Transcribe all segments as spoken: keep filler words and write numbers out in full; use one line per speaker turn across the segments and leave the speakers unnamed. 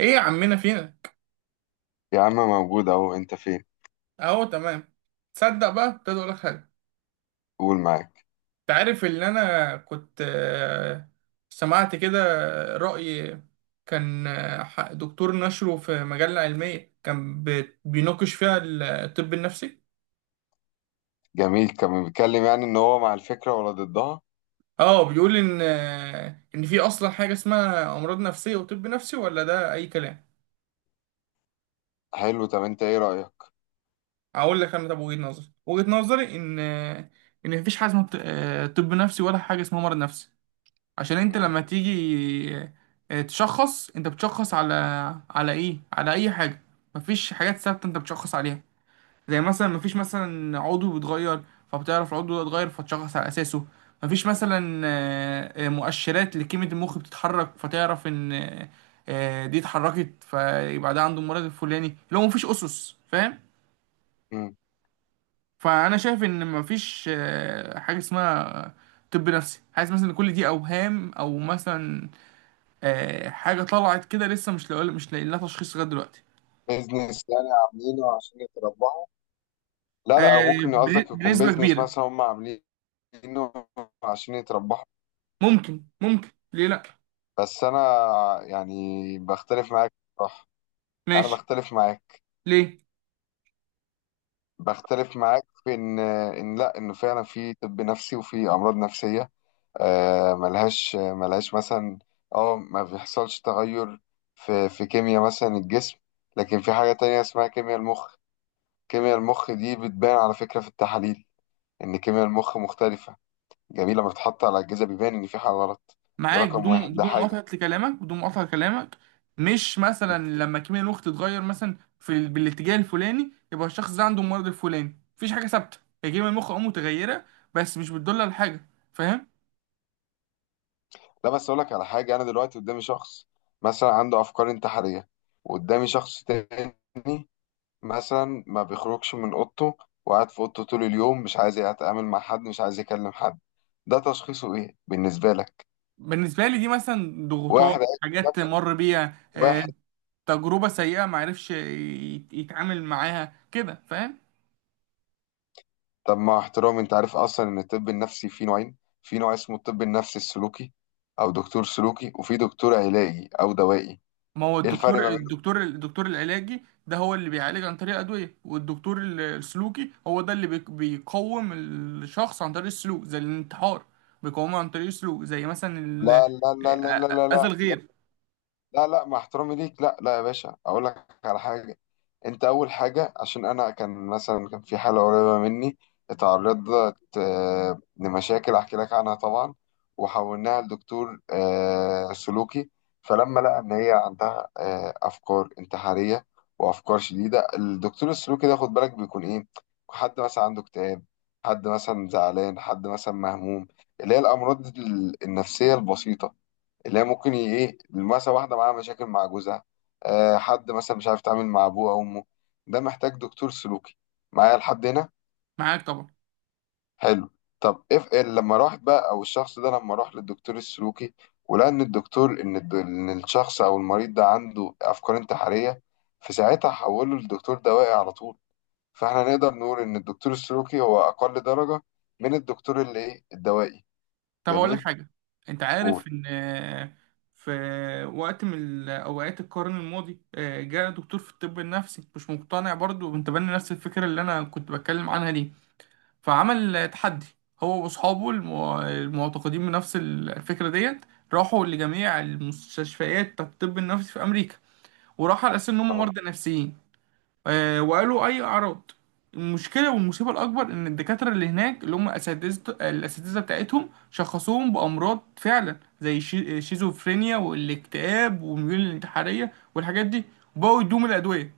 ايه يا عمنا فينا.
يا عم موجود اهو، انت فين؟
اهو تمام. تصدق بقى ابتدى اقول لك حاجه.
قول معاك.
انت عارف ان انا كنت آه، سمعت كده رأي. كان آه، ح- دكتور نشره في مجلة علمية، كان بي- بيناقش فيها ال- الطب النفسي.
جميل، كان بيتكلم يعني ان هو مع الفكره ولا ضدها؟
اه بيقول ان آه، ان في اصلا حاجه اسمها امراض نفسيه وطب نفسي، ولا ده اي كلام.
حلو، طب انت ايه رايك؟
اقول لك انا، طب وجهة نظري، وجهة نظري ان آه، ان مفيش حاجه اسمها ط- آه، طب نفسي، ولا حاجه اسمها مرض نفسي. عشان انت
مم.
لما تيجي آه، تشخص، انت بتشخص على، على ايه، على اي حاجه؟ مفيش حاجات ثابته انت بتشخص عليها. زي مثلا مفيش مثلا عضو بيتغير فبتعرف العضو ده اتغير فتشخص على اساسه. مفيش مثلا آه، آه، مؤشرات لكيمياء المخ بتتحرك فتعرف ان آه، آه، دي اتحركت فيبقى ده عنده المرض الفلاني. لو مفيش اسس، فاهم؟
مم.
فانا شايف ان مفيش آه، حاجه اسمها طب نفسي. حاسس مثلا ان كل دي اوهام، او مثلا آه، حاجة طلعت كده لسه مش لاقي، مش لاقي لها تشخيص لغاية دلوقتي.
بيزنس يعني عاملينه عشان يتربحوا؟ لا لا، أو
آه،
ممكن
بن-
قصدك يكون
بنسبة
بيزنس
كبيرة.
مثلا هم عاملينه عشان يتربحوا.
ممكن، ممكن، ليه لأ.
بس انا يعني بختلف معاك، صح. انا
ماشي.
بختلف معاك.
ليه؟
بختلف معاك في ان ان لا، انه فعلا في طب نفسي وفي امراض نفسيه. آه، ملهاش ملهاش مثلا اه ما بيحصلش تغير في في كيمياء مثلا الجسم، لكن في حاجة تانية اسمها كيمياء المخ. كيمياء المخ دي بتبان على فكرة في التحاليل إن كيمياء المخ مختلفة. جميل، لما بتتحط على الأجهزة بيبان إن في حاجة غلط. ده
معاك.
رقم
بدون،
واحد، ده
بدون
حاجة.
مقاطعة لكلامك بدون مقاطعة لكلامك. مش مثلا لما كيمياء الوقت تتغير مثلا في ال- بالاتجاه الفلاني يبقى الشخص ده عنده المرض الفلاني؟ مفيش حاجة ثابتة. هي كيمياء المخ اه متغيرة، بس مش بتدل على حاجة، فاهم؟
لا، بس أقول لك على حاجة. أنا دلوقتي قدامي شخص مثلا عنده أفكار انتحارية، وقدامي شخص تاني مثلا ما بيخرجش من اوضته، وقاعد في اوضته طول اليوم، مش عايز يتعامل مع حد، مش عايز يكلم حد. ده تشخيصه ايه بالنسبة لك؟
بالنسبة لي دي مثلا
واحد
ضغوطات،
عايز
حاجات
نفسه،
مر بيها، آه،
واحد.
تجربة سيئة، معرفش يت- يتعامل معاها كده، فاهم.
طب مع احترامي، انت عارف اصلا ان الطب النفسي فيه نوعين؟ في نوع اسمه الطب النفسي السلوكي او دكتور سلوكي، وفي دكتور علاجي او دوائي.
ما هو
ايه الفرق
الدكتور،
ما بينهم؟
الدكتور الدكتور العلاجي، ده هو اللي بيعالج عن طريق أدوية، والدكتور ال- السلوكي هو ده اللي بيك- بيقوم الشخص عن طريق السلوك زي الانتحار. بيقومه عن طريق السلوك زي مثلا
لا
ال-
لا
آ-
لا لا لا
آ-
لا
أذى
لا.
الغير.
لا لا، مع احترامي ليك، لا لا يا باشا، اقول لك على حاجه. انت اول حاجه، عشان انا كان مثلا كان في حاله قريبه مني، اتعرضت آه، لمشاكل احكي لك عنها طبعا، وحولناها لدكتور آه، سلوكي. فلما لقى ان هي عندها آه، افكار انتحاريه وافكار شديده، الدكتور السلوكي ده خد بالك بيكون ايه؟ حد مثلا عنده اكتئاب، حد مثلا زعلان، حد مثلا مهموم، اللي هي الامراض ال- النفسيه البسيطه، اللي هي ممكن ي- ايه، مثلا واحده معاها مشاكل مع جوزها، آه حد مثلا مش عارف يتعامل مع ابوه او امه. ده محتاج دكتور سلوكي. معايا لحد هنا؟
معاك طبعا.
حلو. طب اف إيه، لما راحت بقى او الشخص ده لما راح للدكتور السلوكي، ولقى ان الدكتور ان الد- إن الشخص او المريض ده عنده افكار انتحاريه، في ساعتها حوله للدكتور دوائي على طول. فاحنا نقدر نقول ان الدكتور السلوكي هو اقل درجه من الدكتور اللي ايه الدوائي.
طب أقول لك
جميل.
حاجة. أنت عارف
قول.
إن آه، في وقت من أوقات القرن الماضي آه، جاء دكتور في الطب النفسي مش مقتنع برضه، وأنت بني نفس الفكرة اللي أنا كنت بتكلم عنها دي. فعمل تحدي، هو واصحابه المو- المعتقدين بنفس الفكرة ديت. راحوا لجميع المستشفيات بتاعت الطب النفسي في امريكا، وراحوا على اساس ان هم
اه.
مرضى نفسيين. آه، وقالوا اي اعراض. المشكلة والمصيبة الأكبر إن الدكاترة اللي هناك اللي هم أساتذة الأساتذة بتاعتهم شخصوهم بأمراض فعلا زي الشي- الشيزوفرينيا والاكتئاب والميول الانتحارية والحاجات دي، وبقوا يدوهم الأدوية.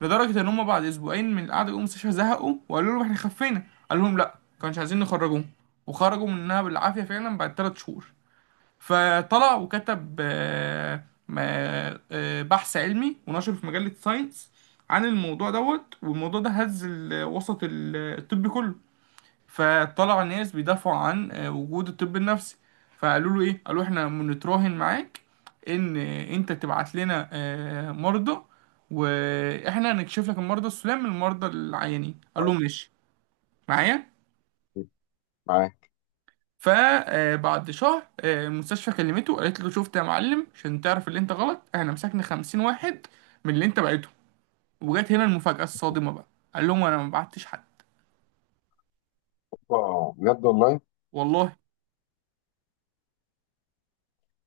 لدرجة إن هم بعد أسبوعين من القعدة جم المستشفى زهقوا وقالوا لهم إحنا خفينا. قال لهم لأ، كانش عايزين نخرجوهم. وخرجوا منها بالعافية فعلا بعد تلات شهور. فطلع وكتب آه، ما- آه، بحث علمي ونشره في مجلة ساينس عن الموضوع دوت. والموضوع ده هز ال- وسط ال- الطب كله. فطلع ناس بيدافعوا عن آه، وجود الطب النفسي. فقالوا له ايه، قالوا احنا بنتراهن معاك ان آه، انت تبعت لنا آه، مرضى، واحنا هنكشف لك المرضى السلام من المرضى العيانين. قال له
اه،
ماشي، معايا.
معاك.
فبعد شهر آه، المستشفى كلمته قالت له شفت يا معلم، عشان تعرف اللي انت غلط، احنا مسكنا خمسين واحد من اللي انت بعته. وجات هنا المفاجأة الصادمة بقى، قال لهم انا ما بعتش حد.
آه، بجد والله؟
والله.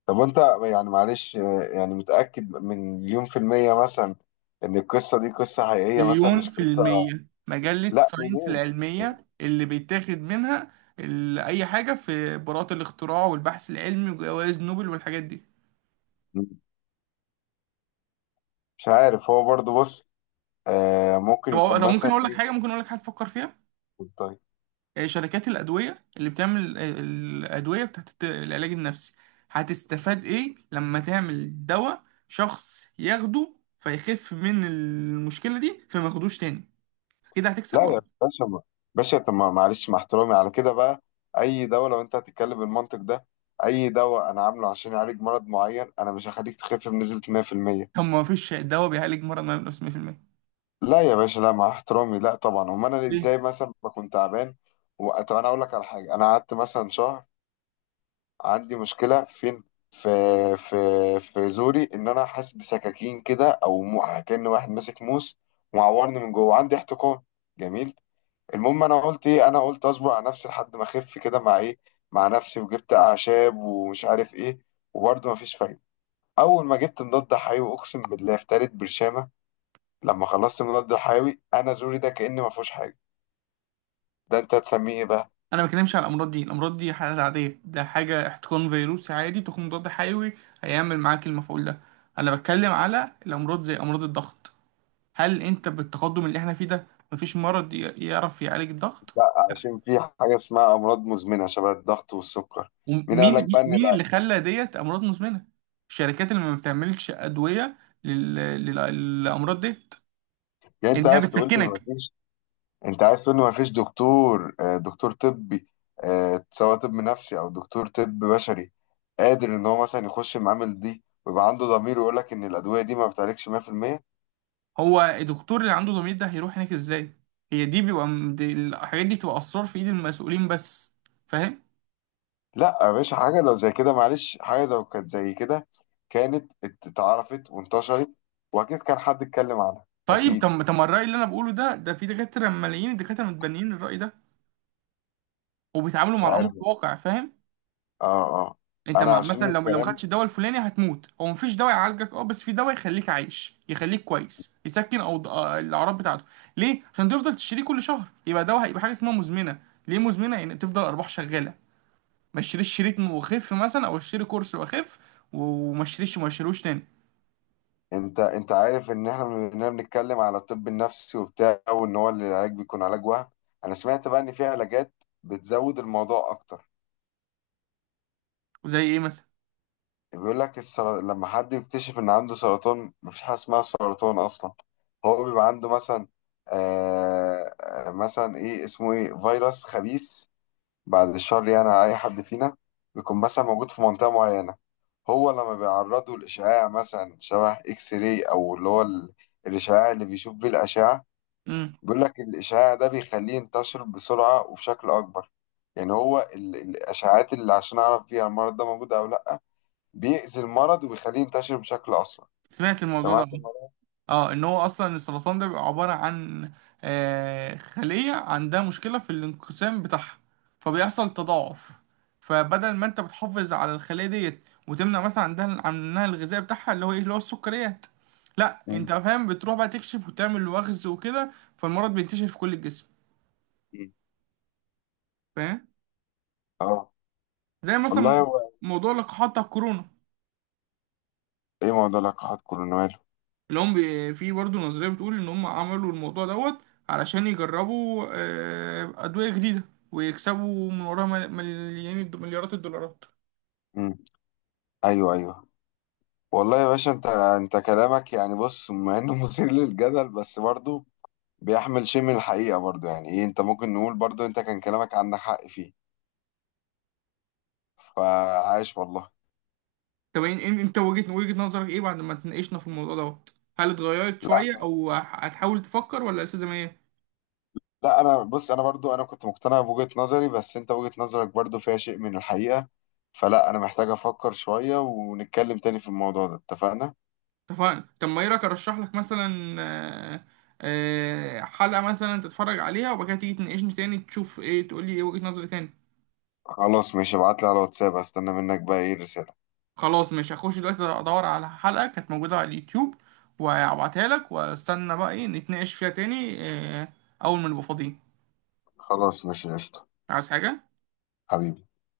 طب وانت يعني معلش آه، يعني متأكد من مليون في المية مثلا ان القصة دي قصة حقيقية، مثلا
مليون
مش
في
قصة؟
المية. مجلة
لا،
ساينس
منين؟
العلمية اللي بيتاخد منها ال- أي حاجة في براءة الاختراع والبحث العلمي وجوائز نوبل والحاجات دي.
مش عارف، هو برضو بص آه ممكن
طب
يكون
طب ممكن
مثلا
أقول لك
ايه.
حاجة، ممكن أقول لك حاجة تفكر فيها.
طيب.
آه، شركات الأدوية اللي بتعمل آه، الأدوية بتاعت الت- العلاج النفسي، هتستفاد إيه لما تعمل دواء شخص ياخده فيخف من المشكلة دي فما ياخدوش تاني؟ كده هتكسب
لا
ولا؟
يا باشا ما. باشا طب ما- معلش، مع احترامي على كده بقى، اي دواء لو انت هتتكلم بالمنطق ده، اي دواء انا عامله عشان يعالج مرض معين، انا مش هخليك تخف بنسبة مية في المية.
طب ما فيش دواء بيعالج مرض نفسي مية في المية،
لا يا باشا لا، مع احترامي، لا طبعا، امال انا
ليه؟
ازاي مثلا بكون تعبان؟ و- طب انا اقول لك على حاجه. انا قعدت مثلا شهر عندي مشكله فين؟ في في في زوري، ان انا حاسس بسكاكين كده او مو- كأن واحد ماسك موس ومعورني من جوه، عندي احتقان. جميل. المهم انا قلت ايه؟ انا قلت اصبر على نفسي لحد ما اخف كده مع ايه، مع نفسي، وجبت اعشاب ومش عارف ايه. وبرضه مفيش فايده. اول ما جبت مضاد حيوي، اقسم بالله في تالت برشامه لما خلصت المضاد الحيوي، انا زوري ده كأن ما فيهوش حاجه. ده انت هتسميه ايه بقى؟
انا ما بتكلمش على الامراض دي. الامراض دي حالات عاديه، ده حاجه احتقان فيروسي عادي، تاخد مضاد حيوي هيعمل معاك المفعول ده. انا بتكلم على الامراض زي امراض الضغط. هل انت بالتقدم اللي احنا فيه ده مفيش مرض ي- يعرف يعالج الضغط؟ لا.
عشان في حاجه اسمها امراض مزمنه شبه الضغط والسكر. مين قال لك بقى
ومين،
ان
مين
الع-
اللي خلى ديت امراض مزمنه؟ الشركات اللي ما بتعملش ادويه لل... لل... للامراض ديت،
يعني انت
لانها
عايز تقول لي ما
بتسكنك.
فيش، انت عايز تقول لي ما فيش دكتور آه، دكتور طبي، آه، سواء طب نفسي او دكتور طب بشري، قادر ان هو مثلا يخش المعامل دي ويبقى عنده ضمير ويقول لك ان الادويه دي ما بتعالجش مية في المية؟
هو الدكتور اللي عنده ضمير ده هيروح هناك ازاي؟ هي دي بيبقى، دي الحاجات دي بتبقى اسرار في ايد المسؤولين بس، فاهم؟
لا يا باشا، حاجه لو زي كده، معلش، حاجه لو كانت زي كده كانت اتعرفت وانتشرت، واكيد كان حد اتكلم عنها.
طيب.
اكيد.
طب طب ما الرأي اللي انا بقوله ده، ده في دكاترة، ملايين الدكاترة متبنيين الرأي ده وبيتعاملوا
مش
مع
عارف.
الأمر
اه.
الواقع، فاهم.
اه.
انت
انا
مع
عشان
مثلا لو، لو ما
الكلام.
خدتش الدواء الفلاني هتموت، هو مفيش دواء يعالجك اه، بس في دواء يخليك عايش يخليك كويس يسكن او آه، الاعراض بتاعته. ليه؟ عشان تفضل تشتريه كل شهر، يبقى دواء هيبقى حاجة اسمها مزمنة. ليه مزمنة؟ يعني تفضل ارباح شغالة. ما اشتريش شريط وخف مثلا، او اشتري كورس واخف وما اشتريش، ما اشتروش تاني.
انت انت عارف ان احنا بننا بنتكلم على الطب النفسي وبتاع، وان هو العلاج بيكون علاج وهم. انا سمعت بقى ان في علاجات بتزود الموضوع اكتر.
زي ايه مثلا؟
بيقول لك السر، لما حد يكتشف ان عنده سرطان، مفيش حاجه اسمها سرطان اصلا، هو بيبقى عنده مثلا آه آه، مثلا ايه اسمه ايه، فيروس خبيث، بعد الشر يعني على أي حد فينا، بيكون مثلا موجود في منطقة معينة. هو لما بيعرضه لإشعاع مثلا شبه إكس راي أو اللي هو ال- الإشعاع اللي بيشوف بيه الأشعة،
امم.
بيقول لك الإشعاع ده بيخليه ينتشر بسرعة وبشكل أكبر. يعني هو ال- الإشعاعات اللي عشان أعرف فيها المرض ده موجود أو لأ، بيأذي المرض وبيخليه ينتشر بشكل أسرع.
سمعت الموضوع ده.
سمعت المرض؟
اه، ان هو اصلا السرطان ده بيبقى عبارة عن آه، خلية عندها مشكلة في الانقسام بتاعها، فبيحصل تضاعف. فبدل ما انت بتحافظ على الخلية ديت وتمنع مثلا عندها عنها الغذاء بتاعها اللي هو ايه، اللي هو السكريات، لا
مم.
انت فاهم بتروح بقى تكشف وتعمل وخز وكده، فالمرض بينتشر في كل الجسم، فاهم.
اه.
زي مثلا
والله
موضوع،
هو.
موضوع لقاحات بتاع الكورونا،
إيه موضوع لقاحات كورونا ماله؟
اللي هم بي- في برضه نظرية بتقول إن هم عملوا الموضوع دوت علشان يجربوا آه، أدوية جديدة ويكسبوا من وراها مل- مليان الد- مليارات الدولارات.
مم. أيوه أيوه. والله يا باشا، انت انت كلامك يعني بص، مع انه مثير للجدل، بس برضه بيحمل شيء من الحقيقة برضه. يعني ايه، انت ممكن نقول برضه انت كان كلامك عندك حق فيه. فعاش والله.
طب إن- إن- انت وجهة، وجهة نظرك ايه بعد ما اتناقشنا في الموضوع دوت؟ هل اتغيرت
لا
شوية، او ه- هتحاول تفكر، ولا لسه زي ما هي؟
لا، انا بص، انا برضه انا كنت مقتنع بوجهة نظري، بس انت وجهة نظرك برضه فيها شيء من الحقيقة. فلا، انا محتاج افكر شوية ونتكلم تاني في الموضوع ده. اتفقنا؟
اتفقنا. طب ما ايه رأيك ارشح لك مثلا آه، آه، حلقة مثلا تتفرج عليها، وبعد كده تيجي تناقشني تاني تشوف ايه، تقول لي ايه وجهة نظري تاني.
خلاص ماشي، ابعت لي على الواتساب، استنى منك بقى ايه الرسالة.
خلاص مش هخش دلوقتي ادور على حلقة كانت موجودة على اليوتيوب وهبعتها لك، واستنى بقى ايه نتناقش فيها تاني، آه، اول ما نبقى فاضيين.
خلاص ماشي، قشطة.
عايز حاجة؟
حبيبي.